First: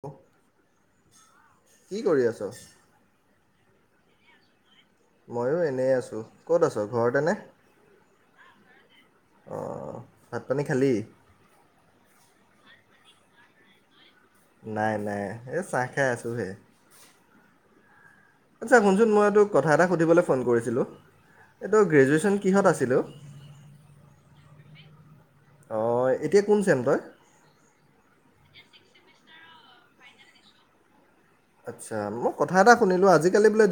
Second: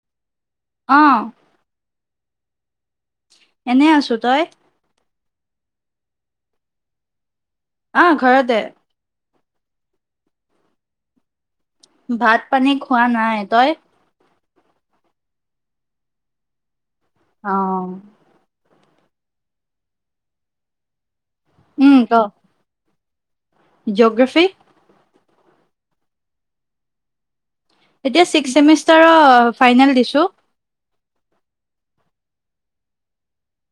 হ [unintelligible] অ। কি কৰি আছ? এনে আছো তই? মইো এনে আছো। ক'ত আছো ঘৰতে নে? অ ঘৰতে। অ। ভাত পানী খালি? ভাত পানী খোৱা নাই, তই? নাই নাই এই ছাহ খাই আছোঁহে। অ। আচ্ছা শুনচোন মই এই তোক কথা এটা সুধিবলৈ ফোন কৰিছিলোঁ। এইটো গ্ৰেজুৱেচন কিহত আছিলে অ? জিঅগ্ৰাফি। অঁ এতিয়া কোন ছেম তই? এতিয়া ছিক্স চেমিষ্টাৰৰ ফাইনেল দিছো। আচ্ছা মই কথা এটা শুনিলোঁ আজিকালি বোলে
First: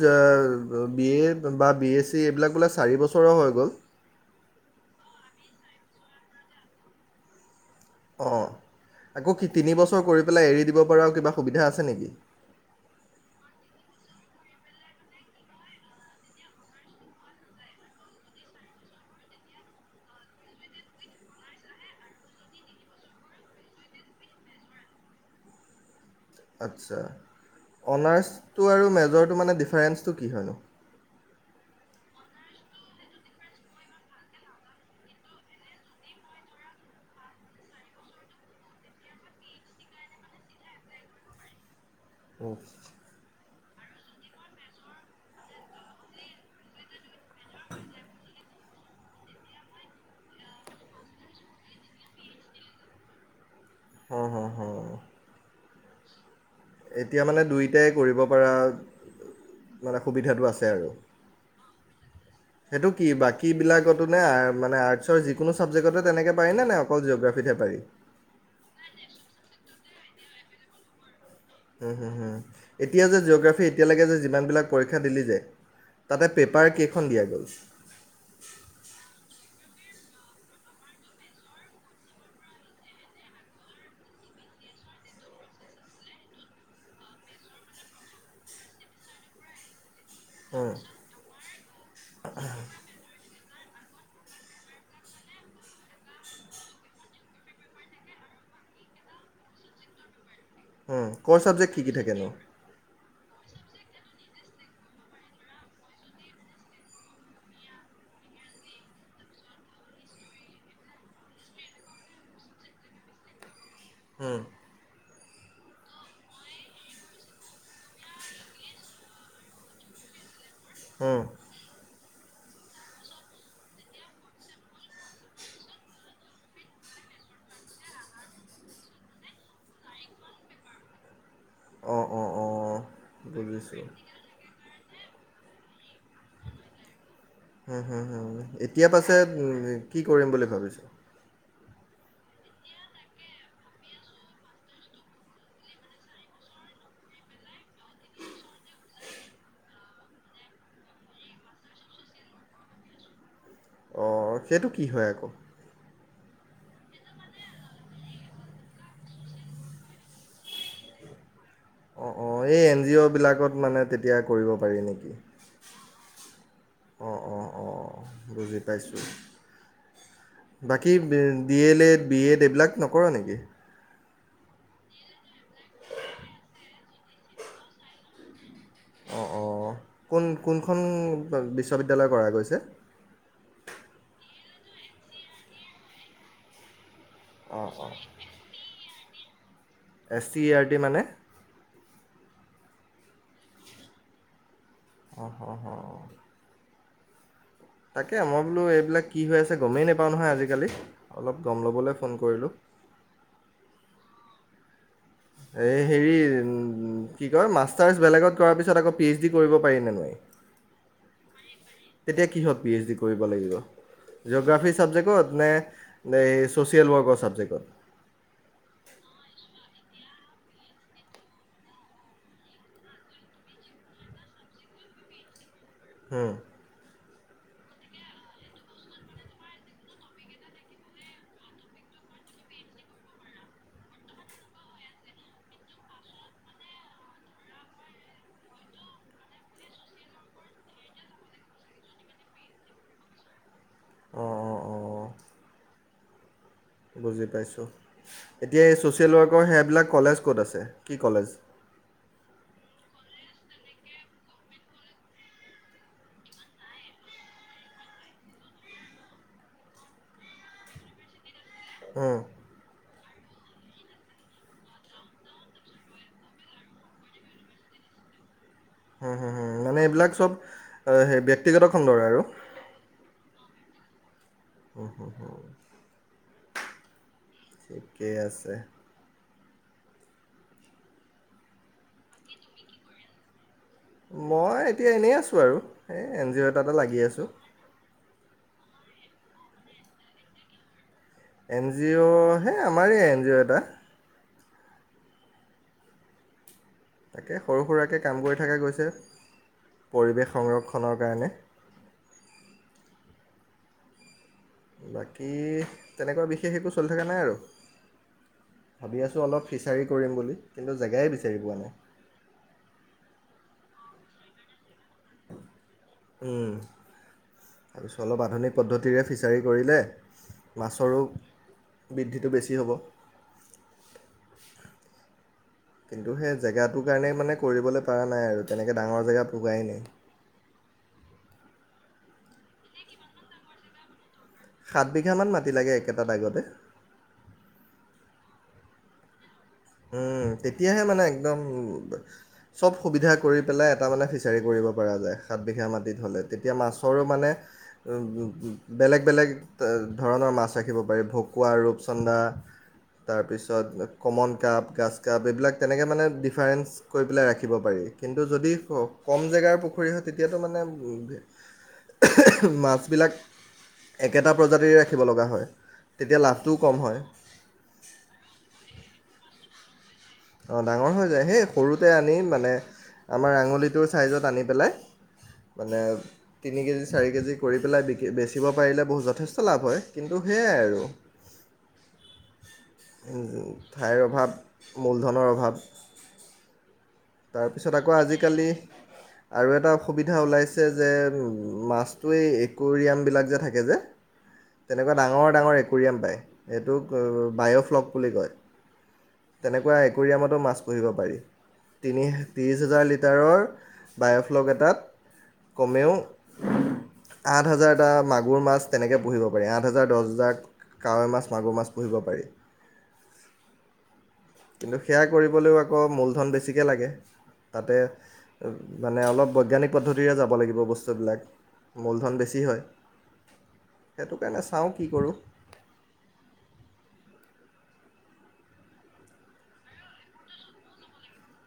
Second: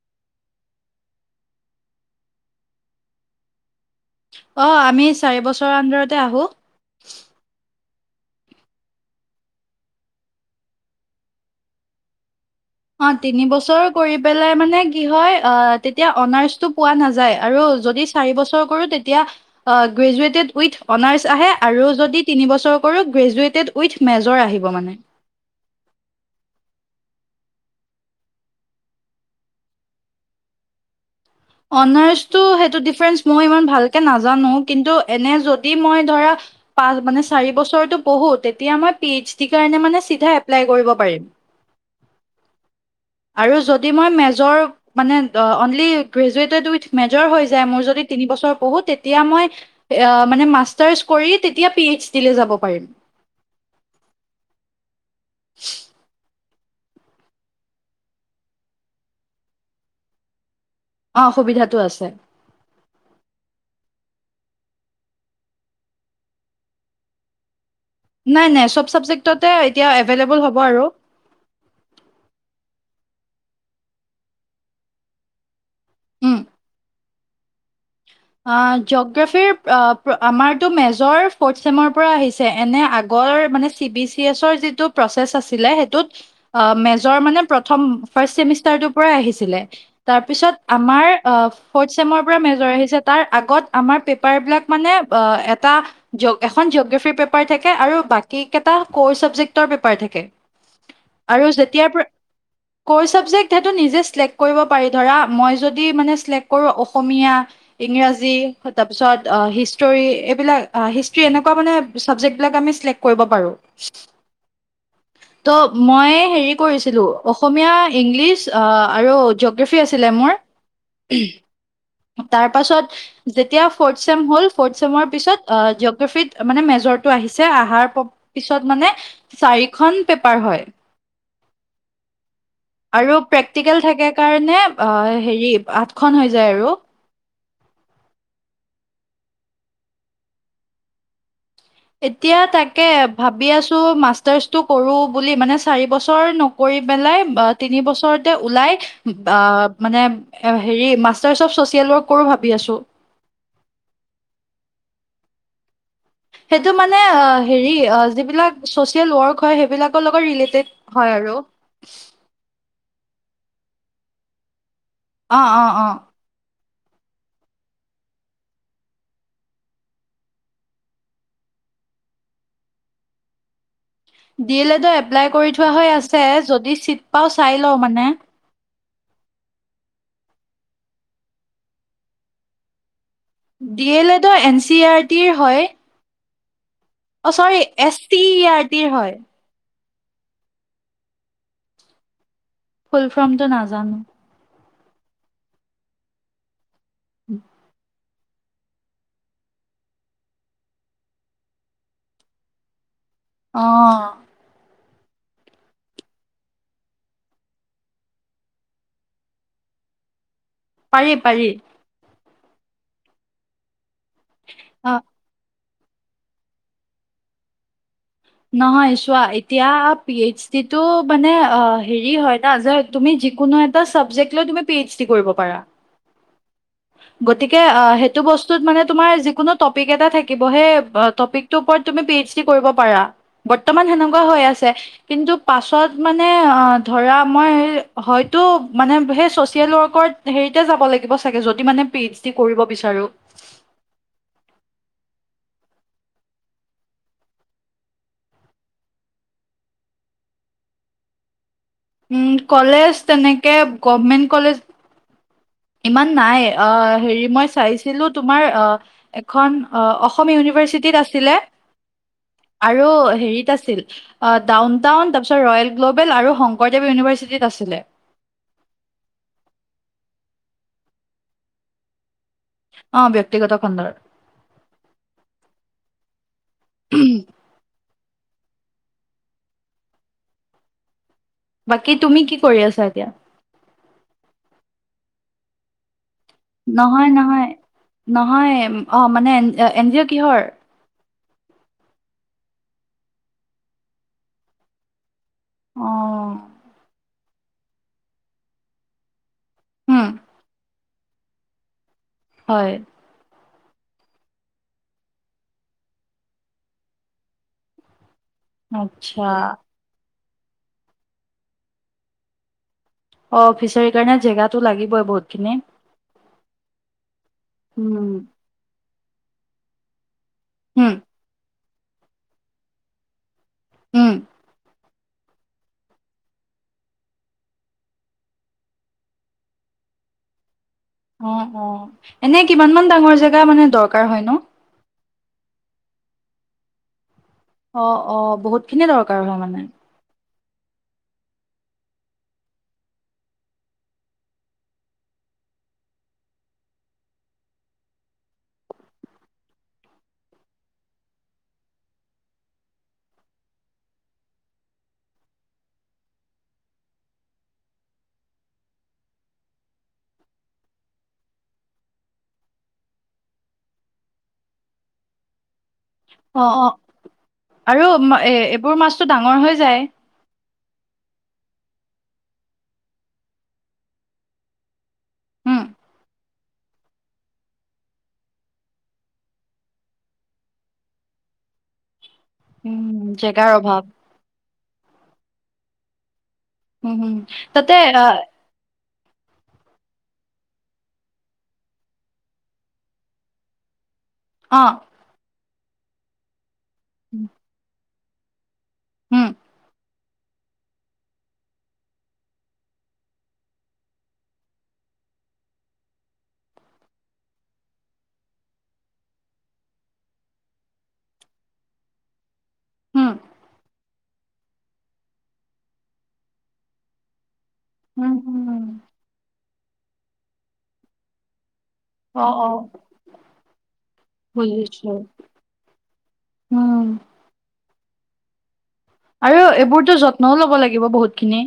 বি এ বা বি এ চি এইবিলাক বোলে চাৰি বছৰৰ হৈ গ'ল। অ আমি চাৰি বছৰৰ আন্দৰতে আহোঁ। অ, আকৌ তিনিবছৰ কৰি পেলাই এৰি দিব পৰা আৰু কিবা সুবিধা আছে নেকি? অ, তিনিবছৰ কৰি পেলাই মানে কি হয়? তেতিয়া অনাৰছটো পোৱা নাযায় আৰু যদি চাৰিবছৰ কৰোঁ, তেতিয়া গ্ৰেজুৱেটেড উইথ অনাৰ্ছ আহে আৰু যদি তিনিবছৰ কৰোঁ, গ্ৰেজুৱেটেড উইথ মেজৰ আহিব মানে। আচ্ছা, অনাৰ্ছটো আৰু মেজৰটো মানে ডিফাৰেন্ঞ্চটো কি হয়নো? অনাৰ্চটো সেইটো ডিফাৰেন্ঞ্চ মই ইমান ভালকে নাজানো, কিন্তু এনে যদি মই ধৰা পাচ মানে, চাৰি বছৰটো পঢ়োঁ তেতিয়া মই পি, এইচ, ডিৰ কাৰণে মই চিধা এপ্লাই কৰিব পাৰিম। অ'। আৰু যদি মই মেজৰ মানে অনলি গ্ৰেজুৱেটেড উইথ মেজৰ হৈ যায়। মোৰ যদি তিনিবছৰ পঢ়োঁ তেতিয়া মই মানে মাষ্টাৰছ কৰি তেতিয়া পি এইচ ডি লৈ যাব পাৰিম। হ, হ, হ। [unintelligible] এতিয়া মানে দুয়োটাই কৰিব পৰা মানে সুবিধাটো আছে। আৰু অ, সুবিধাটো আছে। যে সেইটো কি বাকীবিলাকতো নে মানে আৰ্টচৰ যিকোনো ছাবজেক্টতে তেনেকে পাৰি নে, নে অকল জিঅ'গ্ৰফিতহে পাৰি? নাই, নাই সব চাবজেক্টতে এতিয়া এভেলেবল হ'ব আৰু। এতিয়া যে জিঅ'গ্ৰাফি এতিয়া লৈকে যে যিমানবিলাক পৰীক্ষা দিলি যে তাতে পেপাৰ কেইখন খন দিয়া গ'ল? জগ্ৰাফিৰ পৰা আমাৰটো মেজৰ ফৰ্থ চেমৰ পৰা আহিছে। এনে আগৰ মানে চি বি এচ অৰ যিটো প্ৰচেচ আছিলে। সেইটোত মেজৰ মানে প্ৰথম চেমিষ্টাৰটোৰ পৰাই আহিছিলে। তাৰপিছত হুম আমাৰ ফৰ্থ চেমৰ পৰা মেজৰ আহিছে। ান জগাফ পেপ থ আৰু বাকী কেইৰ থ [inaudible] কৰ' ছাবজেক্ট শিকি থাকেনো। ক সটো নিজে চক্ কৰিব পাৰি ধৰা মই যদি মানে চক্ কৰো অসমীয়া [inaudible] ইংৰাজী তাৰপিছত হিষ্টৰী এইবিলাক হিষ্ট্ৰী এনেকুৱা মানে চাবজেক্টবিলাক আমি চিলেক্ট কৰিব পাৰো। হম। ত' মই হেৰি কৰিছিলো। অসমীয়া, ইংলিছ আৰু জিঅগ্ৰাফী আছিলে। মোৰ হুম উ [inaudible] তাৰ পাছত যেতিয়া ফটচেম হ'ল ফটচেমৰ পিছত অ জিঅগ্ৰাফীত মানে মেজৰটো আহিছে। আহাৰ পিছত মানে চাৰিখন পেপাৰ হয়। অঁ অঁ অঁ আৰু প্ৰেক্টিকেল বুজিছোঁ থাকে কাৰণে হেৰি আঠখন হৈ যায়। আৰু হুম হুম হুম এতিয়া পাছে কি কৰিম বুলি ভাবিছো? এতিয়া তাকে ভাবি আছো [unintelligible] কৰোঁ বুলি মান চাৰ বছৰ নক পেলাই তিনিবছৰ ল মানৱ কৰো অ সেইটো কি হয় আকৌ। সেইটো মানে হেৰি যিবিলাক ছ'চিয়েল ৱৰ্ক হয় সেইবিলাকৰ লগত ৰিলেটেড হয় আৰু। অ, এই এন জি অ'বিলাকত মানে তেতিয়া কৰিব পাৰি নেক অ' অ' অ'। অ-অ-অ বুজি পাইছোঁ, বাকী D El Ed, B El Ed এইবিলাক নকৰ নেকি? ডি এল এডৰ এপ্লাই কৰি থোৱা হৈ আছে। যদি চিট পাওঁ চাই লওঁ মানে কোন-কোনখন বিশ্ববিদ্যালয় কৰা গৈছে? ডি এল এডৰ এন চি আৰ টিৰ হয়। অ' চৰি অঁ অঁ এছ টি আৰ টিৰ হয়। এছ টি ই আৰটি মানে? ফুল ফ্ৰমটো নাজানোঁ। অ' হ-হ উম তাকে মই বোলো এইবিলাক কি হৈ আছে, গমেই নাপাওঁ নহয়, আজিকালি অলপ গম ল'বলৈ ফোন কৰিলোঁ। অ' এই হেৰি কি কয় মাষ্টাৰছ বেলেগত কৰাৰ পিছত, আকৌ পি এইচ ডি কৰিব পাৰিনে নোৱাৰি? পাৰি-পাৰি। তেতিয়া কিহত পি এইচ ডি কৰিব লাগিব? জিওগ্ৰাফি অ চবজেক্টত নে নে এই ছ'চিয়েল ৱৰ্কৰ চাবজেক্টত? নহয় চোৱা এতিয়া পি এইচ ডিটো মানে হেৰি হয় ন' যে তুমি যিকোনো এটা চাবজেক্ট লৈ তুমি পি এইচ ডি কৰিব পাৰা। উম গতিকে সেইটো বস্তুত মানে তোমাৰ যিকোনো টপিক এটা থাকিব সেই টপিকটোৰ ওপৰত তুমি পি এইচ ডি কৰিব পাৰা, বৰ্তমান সেনেকুৱা হৈ আছে। কিন্তু পাছত মানে ধৰা মই হয়তো মানে সেই চচিয়েল ৱৰ্কৰ হেৰিতে যাব লাগিব চাগে যদি মানে পি এইচ কৰিব বিচাৰোঁ। অ'-অ'-অ'-অ' বুজি পাইছোঁ, এতিয়া এই ছ'চিয়েল ৱৰ্কৰ সেইবিলাক কলেজ ক'ত আছে, কি কলেজ? উ কলেজ তেনেকে গভমেন্ট কলেজ ইমান নাই হেৰি মই চাইছিলো তোমাৰ এখন অসম ইউনিভাৰ্চিটিত আছিলে। হুম আৰু হেৰিচ আছিল, ডাউনটাউন, ৰয়েল গ্ল'বেল আৰু শংকৰদেৱ ইনিভাৰ্চি আছিল। উ হুম-হু মানে এইবিলাক চব সেই ব্যয়ক্তিগত খণ্ডৰে আৰু অ ব্যক্তিগত কণ্ন্দাৰ উ, হু, হু। [inaudible] ঠিকেই আছে। বাকী তুমি কি কৰি আছা এতিয়া? মই এতিয়া এনেই আছোঁ আৰু হে এন জিঅ' এটাতে লাগি নহয় আছোঁ। নহয় নহয় অ' মানে এন, এ-এন জিঅ' কিহৰ? এন জিঅ', হে আমাৰে এন জিঅ' এটা। অ'। তাকে সৰু-সুৰাকে কাম কৰি থাকা গৈছে। উম পৰিৱেশ সংৰক্ষ খনৰ কাৰণে। হয়। বাকী তেনেকুৱা বিশেষ একো চলি থকা নাই আৰু। ভাবি আচ্ছা আছোঁ অলপ ফিচাৰী কৰিম বুলি। কিন্তু জেগাই বিচাৰি পোৱা নাই। অ' ফিচাৰী কাৰণে জেগাটো লাগিবই বহুত খিনি। উম। ভাবিছোঁ অলপ আধুনিক পদ্ধ তিৰে ফিছাৰী কৰিলে। উম মাছৰো। বৃদ্ধিটো বেছি হ'ব। উম। কিন্তু হে জেগাটো কাৰণে মানে কৰিবলে পাৰা নাই আৰু তেনেকে ডাঙৰ জেগা পোৱাই নাই। অ', অ' এনে কিমান মান ডাঙৰ জেগা মানে দৰকাৰ হয়নো? সাতবিঘামান মাটি লাগে একেটা দাগতে। অ', অ' বহুত খিনি দৰকাৰ হয় মানে। উম। তেতিয়াহে মানে একদম চব সুবিধা কৰি পেলাই এটা মানে ফিছাৰী কৰিব পৰা যায় সাতবিঘা মাটিত হ'লে। তেতিয়া মাছৰো মানে বেলেগ-বেলেগ ধৰণৰ মাছ ৰাখিব পাৰি। ভকুৱা, ৰূপচন্দা তাৰপিছত কমন কাপ, গাচকাপ এই বিলাক তেনেকে মানে ডিফাৰেঞ্চ কৰি পেলাই ৰাখিব পাৰি। কিন্তু যদি ক-কম জেগাৰ পুখুৰী হয় তেতিয়াতো মানে মাছবিলাক একেটা প্ৰজাতিৰে ৰাখিব লগা হয়। তেতিয়া অ', লাভটোও অ' কম হয় আৰু মা-এ-এবোৰ মাছটো ডাঙৰ হৈ যায়। অঁ ডাঙৰ হৈ যায়। হে সৰুতে আনি মানে আমাৰ আঙুলিটোৰ চাইজত আনি পেলাই উম মানে তিনি কেজি, চাৰি কেজি কৰি পেলাই বিক্ৰী-বেচিব পাৰিলে বহু-যথেষ্ট লাভ হয়। কিন্তু হেয়াই আৰু। উম জেগাৰ অভাৱ। মূল ধনৰ অভাৱ। উম হু তাৰপিছত তাতে আকৌ আ আজিকালি আৰু এটা সুবিধা ওলাইছে যে মাছটোৱেই একুৰিয়াম বিলাক যে থাকে যে তেনেকুৱা ডাঙৰ ডাঙৰ এক ৰিয়াম পায়। এটোক উম অ' বায়'ফ্লগ খুলি কয়। উম তেনেকুৱা একোৰিয়ামতো মাছ পুহিব পাৰি। তিনি ত্ৰিশ হাজাৰ লিটাৰৰ বায়'ফ্লগ এটাত কমেও আঠ হাজাৰটা মাগুৰ মাছ। তেনেকে পুহিব পাৰি আঠ হাজাৰ দহ হাজাৰ কাৱৈ মাছ, মাগুৰ মাছ পুহিব পাৰি। উম। কিন্তু সেয়া কৰিবলৈও আকৌ মূলধন বেছিকে লাগে। তাতে উম উম মানে অলপ বৈজ্ঞানিক। পদ্ধতিৰে যাব লাগিব বস্তুবিলাক। মূলধন অ- বেছি অ হয় সেইটো কাৰণে চাওঁ কি বুজিছো কৰোঁ উম আৰু এইবোৰতো যত্নও লব লাগিব বহুত খিনি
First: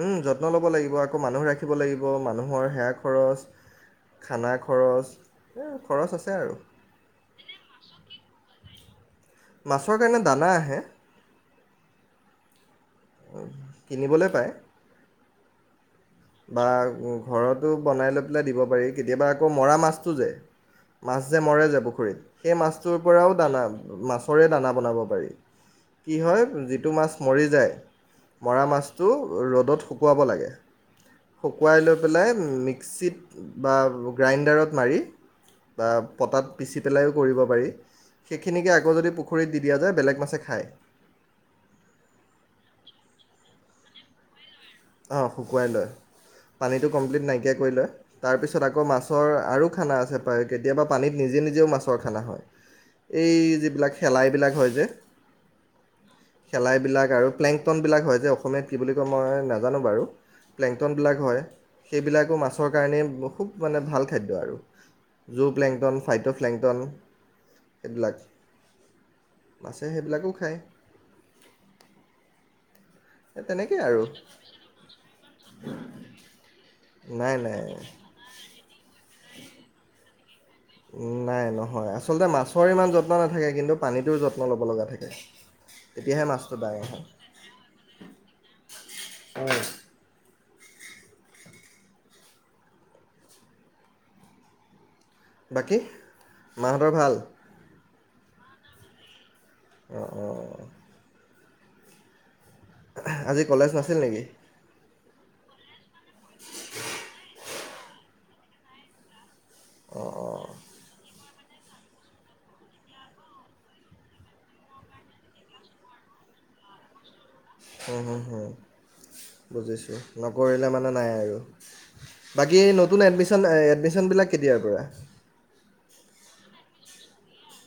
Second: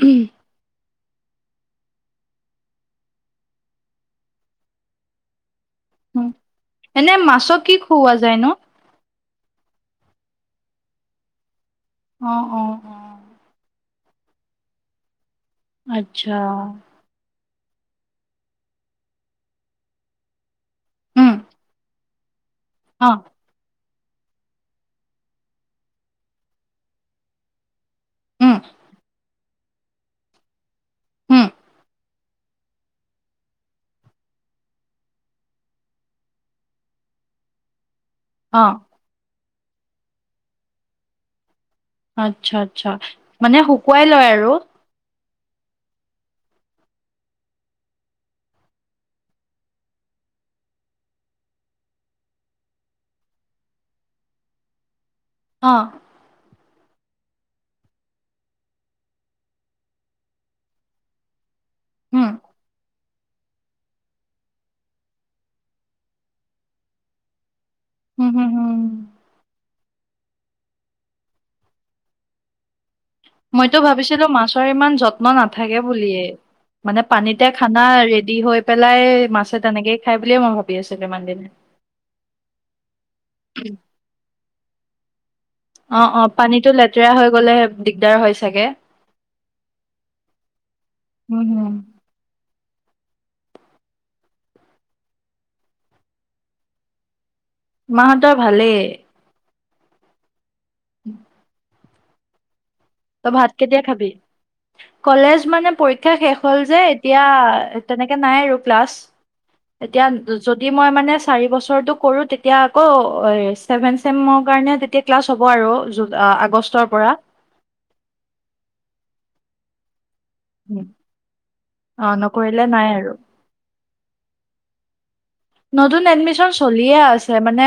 উম যত্ন ল'ব লাগিব আকৌ মানুহ ৰাখিব লাগিব মানুহৰ সেয়াা খৰচ খানা খৰচ। খৰচ আছে আৰু এনে মাছক কি খুওৱা যায় ন' মাছৰ কাৰণে দানা আহে। অ- অ -অ কিনিবলৈ পায়। আচ্ছা। বা ঘৰতো বনাই লৈ পেলাই দিব পাৰি কেতিয়াবা আকৌ মৰা মাছটো যে মাছ উম যে মৰে যোয় পুখুৰীত। সেই মাছটোৰ অ পৰাও দানা। মাছৰে দানা বনাব পাৰি কি হয় যিটো মাছ মৰি যায়। উম মৰা মাছটো ৰ'দত শুকুৱাব লাগে উম শুকুৱাই লৈ পেলাই। মিক্সিত বা গ্ৰাইণ্ডাৰত মাৰি বা পটাত পিচি পেলাইো কৰিব পাৰি। অ সেইখিনিকে আকৌ যদি পুখুৰিত খৰিত দি দিয়া যায় বেলেগ মাছে খায় আচ্ছা আচ্ছা মানে শুকুৱাই লয় আৰু। অঁ শুকুৱাই লয় পানীটো কমপ্লিট নাইকিয়া কৰি লয় তাৰপিছত আকৌ মাছৰ আৰু খানা আছে কেতিয়াবা পানীত নিজে নিজেও মাছৰ খানা হয় এই যিবিলাক শেলাইবিলাক হয় যে। অ' পালাই বিলাক আৰু প্লেংটন বিলাক হয় যে অসমীয়াত কি বুলি কয় মই নাজানোঁ নাজানো বাৰু প্লেংটন বিলাক হয়। উম, সেইবিলাকো মাছৰ কাৰণে খুব মানে ভাল খাদ্য আৰু জু প্লেংটন ফাইট প্লেংটন। সেইবিলাক হুম, হুম, হুম। নাচে সেইবিলাকো খাই হয়। মইতো ভাবিছিলো মাছৰ ইমান যত্ন নাথাকে বুলিয়ে মানে নাই পানীতে নাই খানা ৰেডি হৈ পেলাই মাছে তেনেকে। খাই বুলিয়েই মই ভাবো নাই নহয় আচলতে মাছৰ ইমান যত্ন নাথাকে কিন্তু পানীতো যত্ন ল'ব লগা থাকে। উ [unintelligible] অ' অ' পানীটো লেতেৰা হৈ গ'লেহে দিগদাৰ হয় চাগে? হম, হম। বাকী মাহঁতৰ ভাল? মাহঁতৰ ভালেই। অ -অ -অ। উম। ত আজি ভাত কলেজ কেতিয়া নাছিল খাবি? নেকি? কলেজ মানে পৰীক্ষা শেষ হ'ল যে, এতিয়া তেনেকে নাই আৰু ক্লাছ। এতিয়া অঁ অঁ যদি মই মানে চাৰি বছৰটো কৰো তেতিয়া আকৌ চেবেন চেমৰ কাৰনে তেতিয়া ক্লাছ হব আৰু আগষ্টৰ পৰা। হা হা হা বুজিছোঁ। নকৰিলে মানে নাই আৰু, অ' নকৰিলে বাকী নাই নতুন আৰু এডমিচন? এডমিচন বিলাক কেতিয়াৰ পৰা? নতুন এডমিচন চলিয়ে আছে, মানে,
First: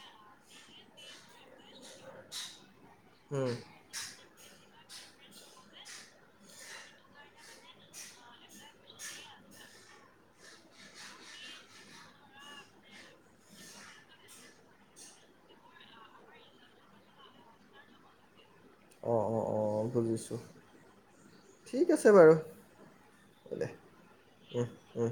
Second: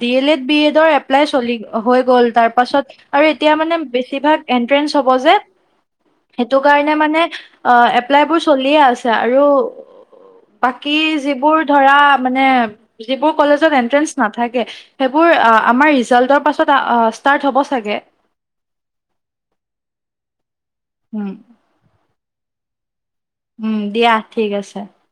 ডি এল এড, বি এডৰ এপ্লাই চলি, হৈ গ'ল তাৰ পাছত আৰু হুম এতিয়া মানে বেছিভাগ এ এন্ট্ৰেচ হব যে এইটো কাৰনে মানে এপ্লাইবোৰ চালিয়ে আছে আৰু বাকী যিবোৰ ধৰা যিবোৰ কলেজত এন্টেন্ঞ্চ নাথাকে সেইবোৰ আমাৰ ৰিজাল্টৰ পাছত ষ্টাৰট হ'ব চাগে। অ' অ' অ' বুজিছো। উম। আছে বাৰু। উম দিয়া ঠিক আছে। দে